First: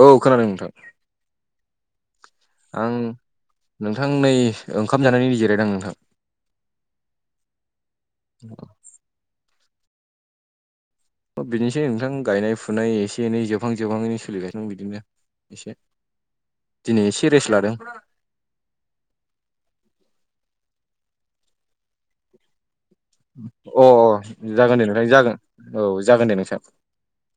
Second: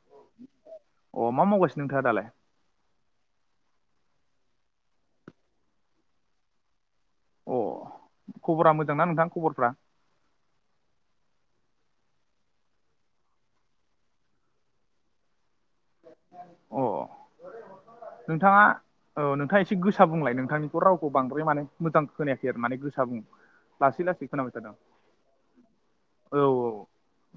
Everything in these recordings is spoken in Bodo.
औ खोनादों नोंथां अ मा मावगासिनो नोंथाङा दालाय आं नोंथां नै ओंखाम जानायनि जिरायदां नोंथां अ खबरा मोजांना नोंथां खबरफ्रा बिदिनोसै नोंथां गायनाय फुनाय एसे एनै जोबहां जोबहाङैनो सोलिगासिनो बिदिनो एसे अ दिनै एसे रेस लादों नोंथाङा ओ नोंथाङा एसे गोसा बुंलाय नोंथांनिखौ रावखौ बांद्राय माने मोजां खोनायाखै आरो माने गोस अ अ जागोन दे नोंथां जागोन औ जागोन दे औ नोंथां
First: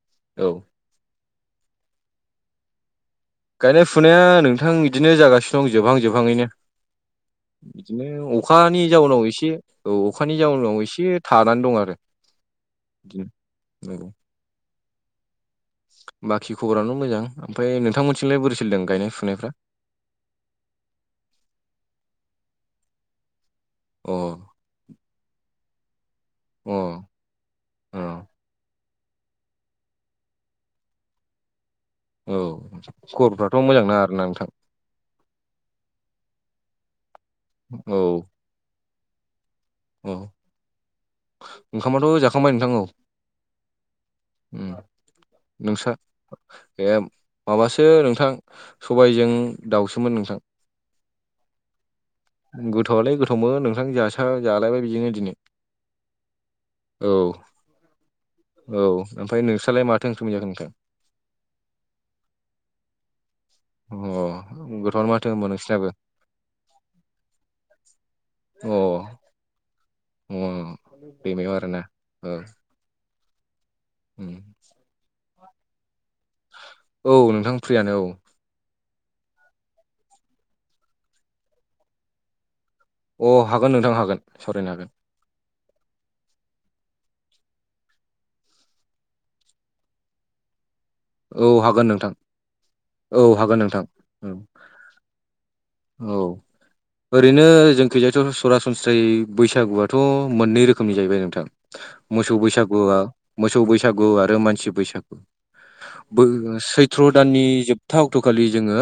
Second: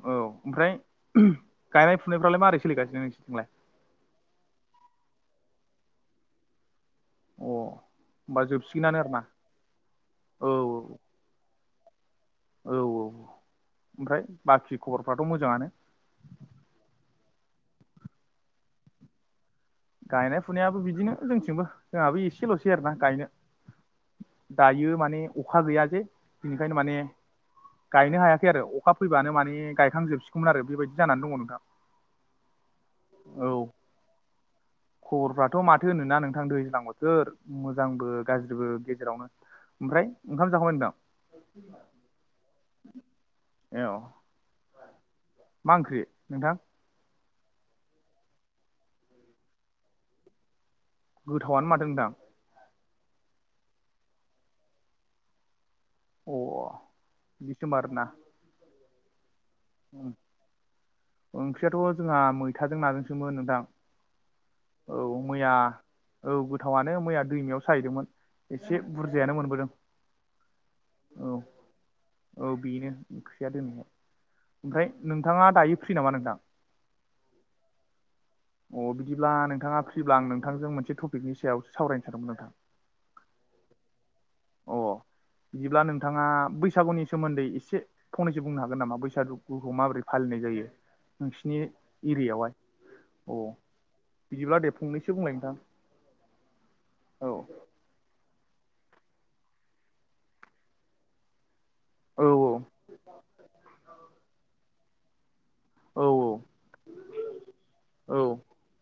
औ ओमफ्राय गायनाय फुनायफ्रालाय मारै सोलिगासिनो नोंसोरनिथिंलाय गायनाय फुनाया नोंथां बिदिनो जागासिनो दं जोबहां जोबहाङैनो अ बिदिनो होमबा अखानि जोबसिगोनानो आरोना जाउनाव एसे औ अखानि औ जाउनाव एसे थानानै दं आरो औ औ बिदिनो नंगौ ओमफ्राय बाखि खबरफ्राथ' मोजाङानो बाखि खबरानो मोजां ओमफ्राय नोंथांमोनथिंलाय बोरै सोलिदों गायनाय फुनायफ्रा गायनाय फुनायाबो बिदिनो जोंथिंबो जोंहाबो एसेल'सै आरोना गायनो अ दायो माने अखा गैया जे अ बिनिखायनो माने अ गायनो हायाखै आरो अखा फैबानो माने गायखांजोबसिगौमोन आरो बेबायदि जानानै दङ नोंथां औ औ खबरफ्राथ' मोजां नाङा आर ना नोंथां खबरफ्राथ' माथो होनोना नोंथां दैज्लां बोथोर औ मोजांबो गाज्रिबो गेजेरावनो ओमफ्राय औ ओंखाम जाखांबाय नोंथां ओंखामाथ' जाखांबाय नोंथां औ औ मा नोंसा ओंख्रि नोंथां ए माबासो नोंथां सबायजों दाउसोमोन नोंथां गोथावनो मादोंदां गोथौआलाय गोथावमोन नोंथां जास जालायबाय बिदिनो दिनै अ औ बिदिसोमा आरोना औ ओमफ्राय नोंस्रलाय माथो ओखोमै जागोन नोंथां ओंख्रियाथ' जोंहा मैथाजों नाजोंसोमोन नोंथां अ गोथौआनो औ माथो मैया होनब नोंसिनाबो औ गोथावनो मैया दैमायाव साहैदोंमोन अ एसे बुरजायानो मोनबोदों अ औ दैम मार ना औ बेनो ओंख्रिया दोननायहाय उम ओमफ्राय नोंथाङा दायो फ्रि नामा नोंथां औ नोंथां फ्रियानो औ अ बिदिब्ला नोंथाङा फ्रिब्ला आं नोंथांजों मोनसे टपिकनि सायाव सावरायनो सानदोंमोन नोंथां अ हागोन नोंथां हागोन सावरायनो अ हागोन बिदिब्ला नोंथाङा बैसागुनि सोमोन्दै एसे फंनैसो बुंनो हागोन नामा बैसागु गुखौ माबोरै फालिनाय जायो औ नोंसिनि हागोन नोंथां एरियायावहाय औ अ हागोन नोंथां बिदिब्ला दे फंनैसो बुंलाय नोंथां औ औ ओरैनो जोंखैजाथ' सरासनस्रायै बैसागुआथ' मोननै रोखोमनि जाहैबाय नोंथां औ मोसौ बैसागुआ मोसौ बैसागु आरो मानसि बैसागु औ सैथ्र' दाननि जोबथा औ अक्ट'खालि जोङो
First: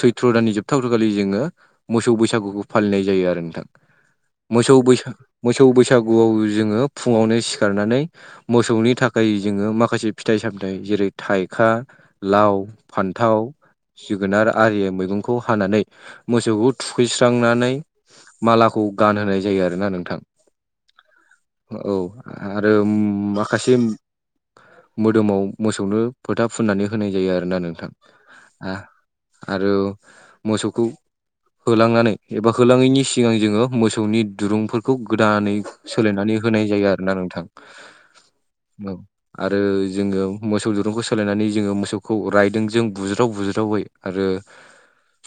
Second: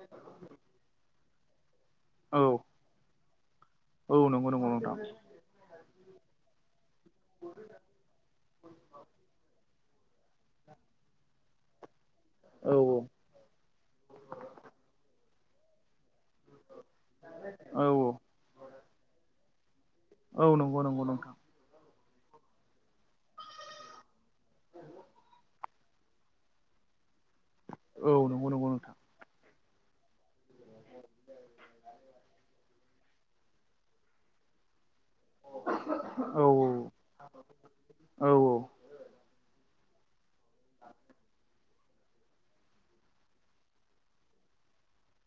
सैथ्र' दाननि जोबथाथखालि जोङो मोसौ औ बैसागुखौ फालिनाय जायो आरो नोंथां औ नंगौ नंगौ मोसौ नोंथां बैसाग मोसौ बैसागुआव जोङो फुङावनो सिखारनानै मोसौनि थाखाय जोङो माखासे फिथाइ सामथायाइ जेरै थाइखा लाव औ फान्थाव जोगोनार आरियो मैगंखौ हानानै मोसौखौ थुखैस्रांनानै औ औ मालाखौ गानहोनाय जायो आरोोना नोंथां औ नंगौ नंगौ नोंथां औ आरो माखासे मोदोमाव मोसौनो फोथा फुननानै होनाय जायो आरोना नोंथां औ नंगौ नंगौ नोंथां आरो मोसौखौ होलांनानै एबा होलाङैनि सिगां जोङो मोसौनि दुरुंफोरखौ खौ गोदानै सोलायनानै औ होनाय जायो आरो नोंथां औ औ आरो जोो मोसौ दुरुंखौ स जोङो मोसौखौ रायदों जों बुज्राव बुज्रावै आरो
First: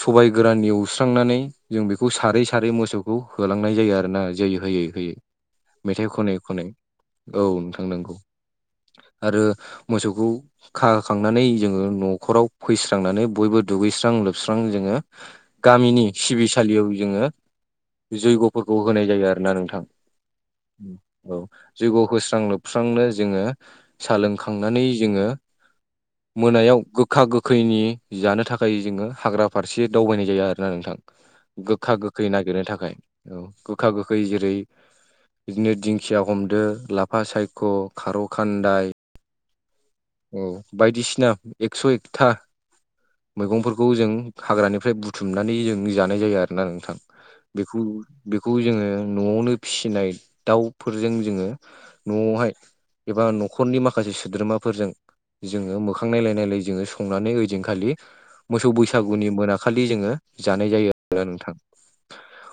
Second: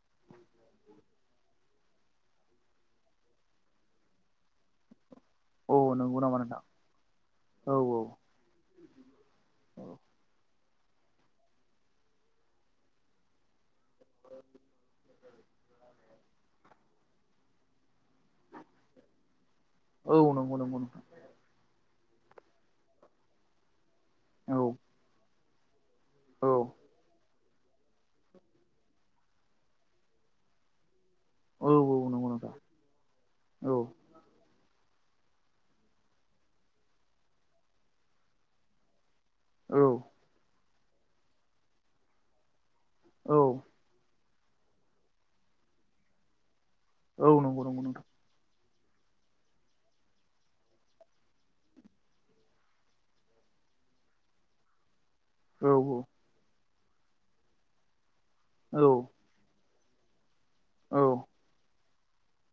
सबायाइ गोराननि एवस्रांनानै जों बेखौ सारै सारै मोसौखौ होलांनाय जायो आरो ना जै होयै होयै औ मेथाइ नंगौ खनै नामा नोंथां खनै औ नोंथांनांगौ आरो औ मोसौखौ खाखांनानै जोङो न'खराव फैस्रांनानै बयबो दुगैस्रां लोबस्रां जोङो गामिनि सिबिसालियाव जोङो जैग'फोरखौ होनाय जायो आरोोना नोंथां औ नंगौ नंगौ नंगौ औ जगखौ होस्रां लोबस्रांनो जोङो औ साहोलोंखांनानै जोङो औ मोनायाव गोखा गोखैनि जानो थाखाय जोङो हाग्रा फारसे दावबायनाय जाया आरो ना नोंथां औ गोखा गोखा औ नंगौ गोखै नोंथां नागिरनो थाखाय औ गोखा गोखै जेरै इगनेट दिंखिया हमदो लाफा सायख' खारौ खान्दाय औ औ बायदिसिना एकस' एकथा औ मैगंफोरखौ बेखौ जों हाग्रानिफ्राय बुथुमनानै जों जानाय जायो आरोोना नोंथां औ नंगौ नंगौ बेखौ नोंथां बेखौ जोङो न'आवनो फिसिनाय दाउफोरजों जोङो न'आवहाय एबा न'खरनि माखासे सोद्रोमाफोरजों औ जोङो मोखां नायलाय नायलाय जोङो संनानै ओइदिनखालि मोसौ औ बैसागुनि मोनाखालि जोङो जानाय जायो औ आरो नोंथां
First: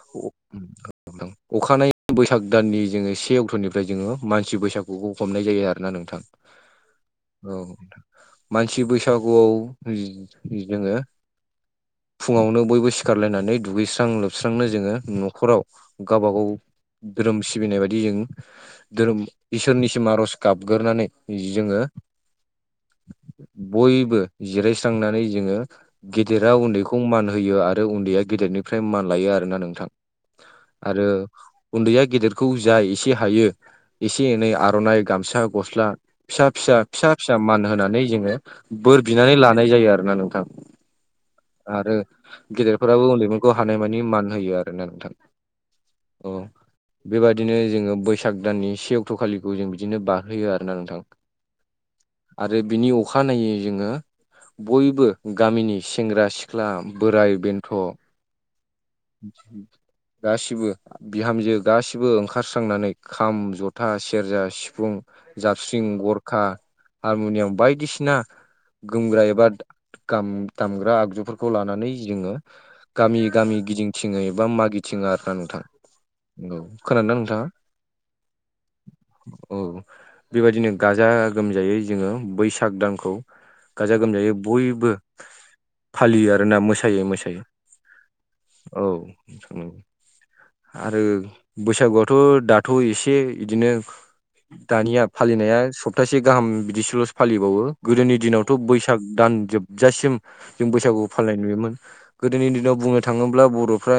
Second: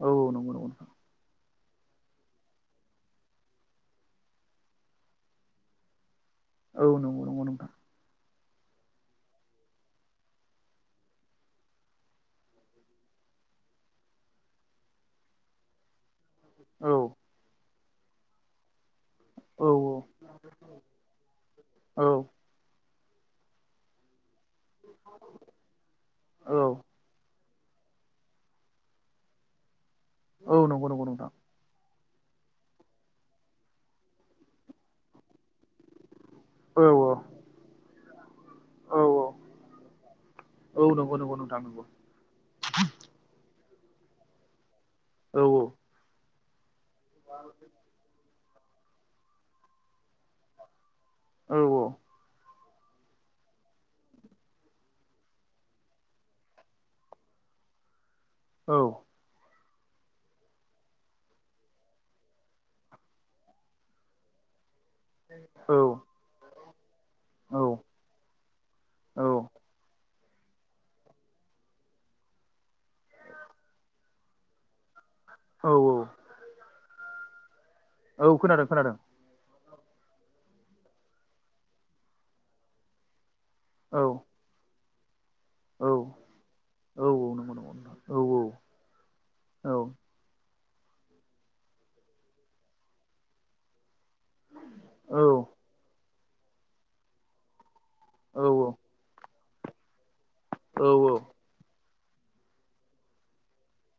औ नंगौ [inaudible] अखानाय बैसाग दाननि जोङो से अक्ट'निफ्राय जोङो मानसि बैसागुखौ हमनाय जायो आरो ना नोंथां औ नंगौ नंगौ औ नोंथां मानसि बैसागुआव जोङो फुङावनो बयबो सिखारलायनानै दुगैस्रां लोबस्रांनो जोङो न'खराव गावबाागाव औ धोरोम सिबिनाय बायदि जों धोरोम औ इसोरनिसिम आर'ज गाबगोरानै जोङो औ बयबो जिरायस्रांनानै जोङो गेदेरा औ उन्दै खौ मान होयो आरो उन्दैया गेदेरनिफ्राय मान लायो आरोोना नोंथां औ नंगौ नंगौ आरो नोंथां उन्दैया गेदेरखौ जा एसे हायो एसे एनै आर'नाइ गामसा गस्ला फिसा फिसा औ फिसा फिसा मान होनानै जोङो औ बोर बिनानै लानाय जायो आरो ना नोंथां नब नथां आरो गेदेरफोराबो उन्दैफोरखौ हानाय मानि मान होयो आरोना नोंथां औ औ अ बेबायाददिनो जोङो ब बैसाग दाननि से अक्ट'खालिखौ जों बिदिनो बारहोयो आरो ना नोंथां। औ औ आरो बिनि अखानायनायै जोङो बयबो गामिनि सेंग्रा सिख्ला बोराय बेन्थ' औ गासिबो बिहामजो गाैबो ओंखारस्रांनानै खाम जथा सेरजा सिफुं औ जाबस्रिं गरखा हारमुनियाम बायदिसिना औ गोमग्रा एबा ाम दामग्रा आगजुफोरखौ लानानै जोङो गामि गामि गिदिंथिङै बा मागिथिङार खोना नोंथां औ खोनादोंदां नोंथाङा औ खोनादों खोनादों औ बेबायदिनो गाजा गोमजायै जोङो बैसाग दानखौ औ गाजा गोमजायै बयबो औ फालियो आरोना मोसायोै औ मोसायो नंगौ नंगौ नोंथां औ औ औ आरो बैसागुआथ' दाथ' एसे बिदिनो दानिया औ फालिनाया सप्तासे गाहाम बिदिसोल'सो फालिबावो गोदोनि दिनावथ' बैसाग दान जोबजासिम जों औ बैसागुखौ फालिनाय नुयोमोन गोदोनि दिनाव बुंनो थाङोब्ला बर'फ्रा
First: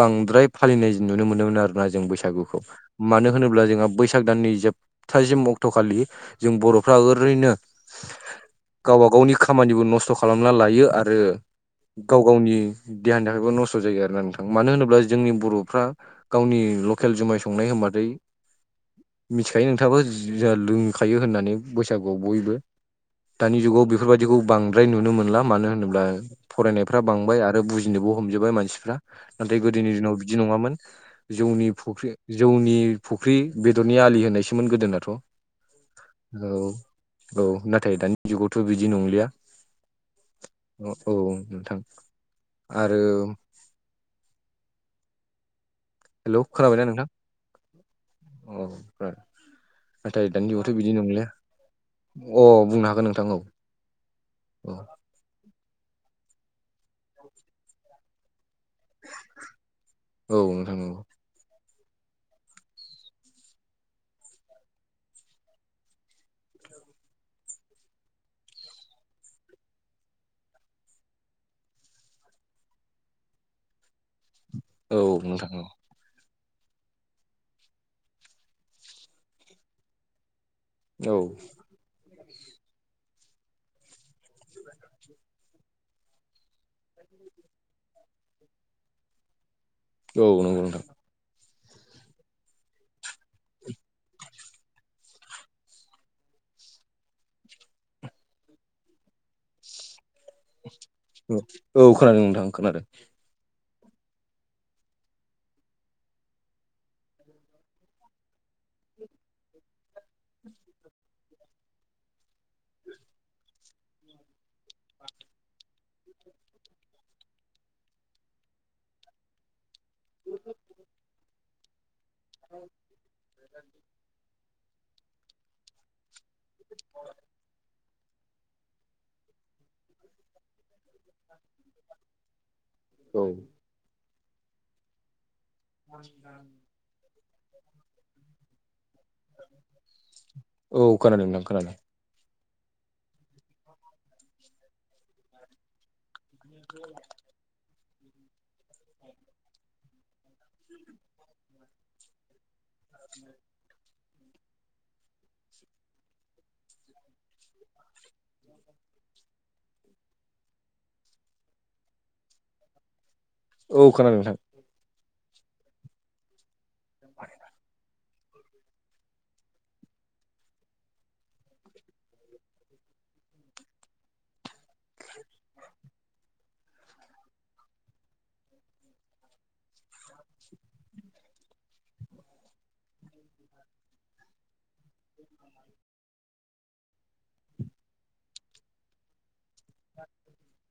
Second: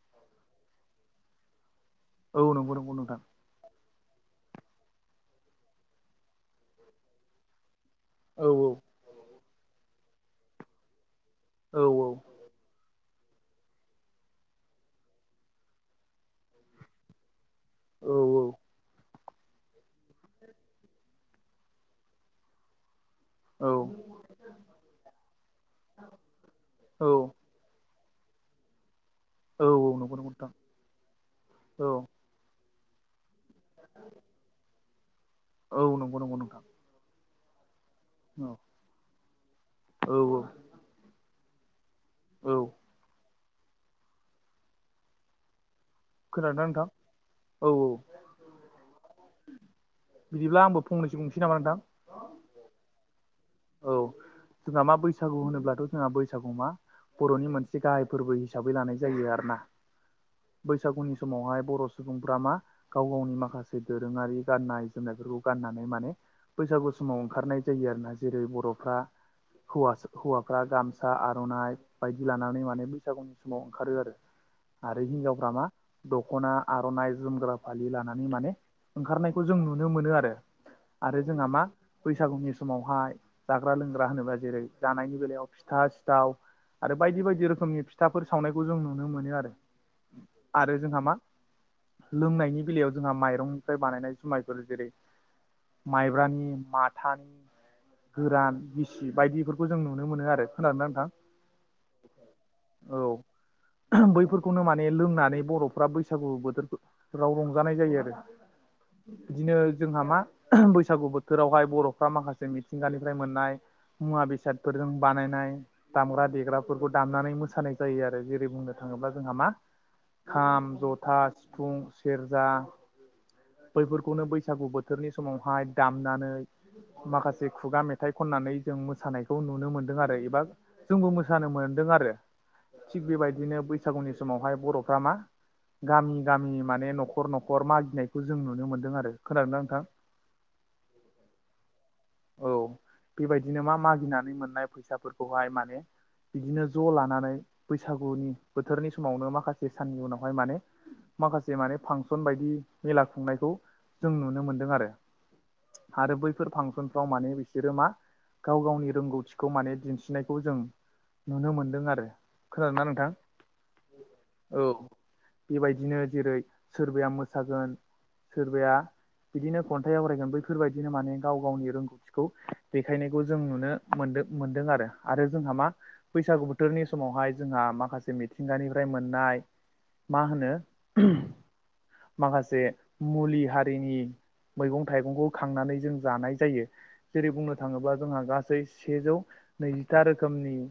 बांद्राय फालिनाय नुनो मोनोमोन आरोना जों बैस औ बैसागुखौ नंगौ नंगौ नोंथां मानो होनोब्ला जोंहा बैसाग दाननि जोबथासिम अक्ट'खालि जों बर'फ्रा ओरैनो औ गावब गावनि खामानिबो नस्थ' खालामना लायो आरो औ गाव गावनि देहानि थाखायबो नस्थ' जायो आरो ना नोंथां मानो होनोब्ला जोंनि बर'फ्रा गावनि लकेल जुमाय संनाय होनबाथाय औ औ मिथिखायो नोंथाङाबो ज लों खायो होननानै बैसागुआव बयबो दानि औ जुगाव बेफोरबायाददिखौ बांद्राय नुनो मोनला मानो होनोब्ला फरायनायफ्रा औ बांबाय आरो आरो बुजिनोबो हमजोबबाय मानसिफ्रा नाथाय औ गोदोनि दिनाव नंगौ नंगौ बिदि नोंथां नङामोन जौनि औ फुख्रि जौनि फुख्रि बेदरनि आलि होनायसोमोन गोदोनाथ' औ नंगौ नंगौ औ नोंथां औ नाथाय दानि औ जुगावथ' बिदि नंलिया औ औ औ औ नोंथां औ आरो हेल' खोनादोंना खोनाबायना नोंथां औ औ नोंथां ओमफ्राय नाथाय दानि बिदिब्ला जुगआवथ' आंबो बिदि फंनैसो नंलिया बुंनोसै नामा नोंथां अ बुंनो हागोन नोंथां औ औ औ जोंहा मा बैसागु होनोब्लाथ' जोंहा बैसागु मा बर'नि मोनसे गाहाय फोरबो हिसाबै लानाय जायो आरोना औ नोंथां नंगौ बैसागुनि समावहाय बर' सुबुंफ्रा मा गाव गावनि माखासे दोरोंङारि गाननाय जोमनायफोरखौ गाननानै माने बैसागु समाव ओंखारनाय जायो आरोना जेरै बर'फ्रा हौवासा हौवाफ्रा गामसा आर'नाइ बायदि लानानै माने बैसागुनि समाव ओंखारो आरो औ आरो नोंथां हिनजावफ्रा औ मा दख'ना आर'नाइ जोमग्रा फालि लानानै माने ओंखारनायखौ जों नुनो मोनो आरो आरो जोंहा मा बैसागुनि समावहाय जाग्रा लोंग्रा होनोबा जेरै जानायनि बेलायाव फिथा सिथाव आरो बायदि बायदि रोखोमनि फिथाफोर सावनायखौ जों नुनो मोनो आरो औ नंगौ आरो नोंथां जोंहा मा लोंनायनि बेलायाव जोंहा माइरंनिफ्राय बानायनाय जुमायफोर जेरै माइब्रानि माथानि गोरान गिसि बायदिफोरखौ जों नुनो मोनो आरो खोनादोंना नोंथां औ खोनादों नोंथां खोनादों औ बैफोरखौनो माने लोंनानै बर'फ्रा बैसागु बोथोफ्राव रंजानाय जायो आरो बिदिनो जोंहा मा बैसागु बोथोरावहाय बर'फ्रा माखासे मिथिंगानिफ्राय मोननाय मुवा बेसादफोरजों बानायनाय दामग्रा देग्राफोरखौ दामनानै मोसानाय जायो आरो जेरै बुंनो थाङोब्ला जोंहा मा खाम जथा सिफुं सेरजा बैफोरखौनो बै सागु बोथोरनि समावहाय दामनानै माखासे खुगा मेथाइ खननानै जों मोसानायखौ नुनो मोन्दों आरो एबा जोंबो मोसानो मोनदों आरो थिग औ बेबायदिनो बैसागुनि समावहाय बर'फ्रा मा गामि गामि माने न'खर न' -खर मागिनायखौ जों नुनो मोनदों आरो खोनादोंना नोंथां औ खोनादों नोंथां खोनादों औ बेबायदिनो मा मागिनानै मोननाय फैसाफोरखौहाय माने बिदिनो ज' लानानै बैसागुनि बोथोरनि समावनो माखासे साननि उनावहाय माने माखासे माने फांसन बायदि मेला खुंनायखौ जों नुनो मोनदों आरो आरो बैफोर फांसन फ्राव माने बिसोरो मा गाव गावनि रोंगौथिखौ माने दिन्थिनायखौ जों नुनो मोन्दों आरो खोनादोंना नोंथां औ खोनादों नोंथां औ बेबायदिनो जेरै सोरबाया मोसागोन सोरबाया बिदिनो खन्थाइ आवरायगोन बैफोरबायदिनो माने गाव गावनि रोंग थिखौ देखायनायखौ जों नुनो मोनदों मोनदों आरो आरो जोंहा मा बैसागु बोथोरनि समावहाय जोंहा माखासे मिथिंगानिफ्राय मोननाय मा होनो माखासे मुलि हारिनि मैगं थाइगंखौ खांनानै जों जानाय जायो जेरै बुंनो थाङोब्ला जोंहा गासै सेजौ नैजिथा रोखोमनि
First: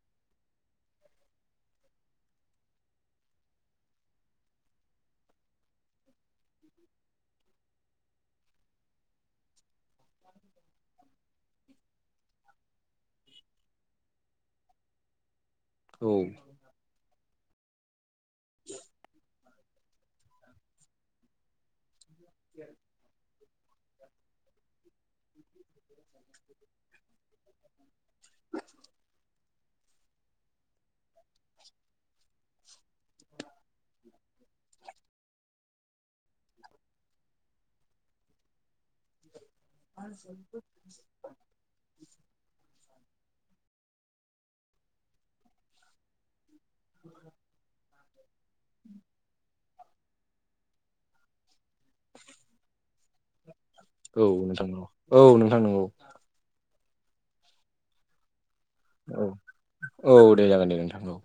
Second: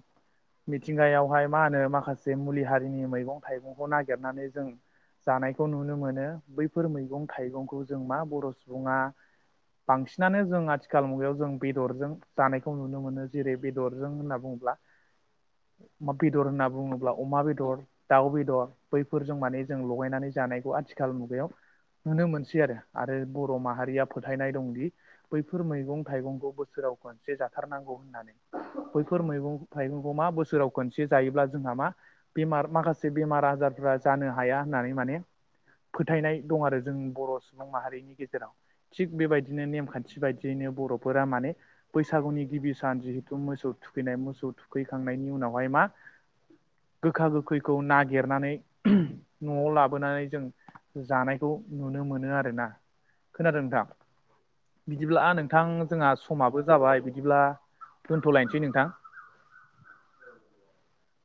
मिथिंगायावहाय मा होनो माखासे मुलि हारिनि मैगं थाइगंखौ नागिरनानै जों जानायखौ नुनो मोनो बैफोर मैगं थाइगंखौ जों मा बर' सुबुंङा बांसिनानो जों आथि खाल मुगायाव जों बेदरजों जानायखौ नुनो मोनो जेरै बेदरजों होनना बुङोब्ला औ बेदर होनना बुङोब्ला अमा बेदर दाउ बेदर बैफोरजों माने जों लगायनानै जानायखौ आथिखाल मुगायाव नुनो मोनसै आरो आरो बर' माहारिया फोथायनाय दंदि बेफोर मैगं थाइगंखौ बोसोराव खनसे जाथारनांगौ होननानै बैफोर मैगं थाइगंखौ मा बोसोराव खनसे जायोब्ला जोंहा मा। बेमार माखासे बेमार आजारफ्रा जानो हाया होननानै माने। फोथायनाय दं आरो जों बर' सुबुं माहारिनि गेजेराव थिग बेबायदिनो नेम। बायदियैनो बर'फोरा माने बैसागुनि गिबि सान जिहेथु मोसौ थुखैनाय मोसौ थुखैखांनायनि उनावहाय मा गोखा गोखैखौ नागिरनानै। न'आव लाबोनानै जों जानायखौ नुनो मोनो आरोना खोनादों नोंथां। औनो। बिदिब्ला नोंथां जोंहा समाबो जाबाय बिदिब्ला दोनथ'लायनोसै नोंथां। औ औ दे जागोन दे नोंथां औ।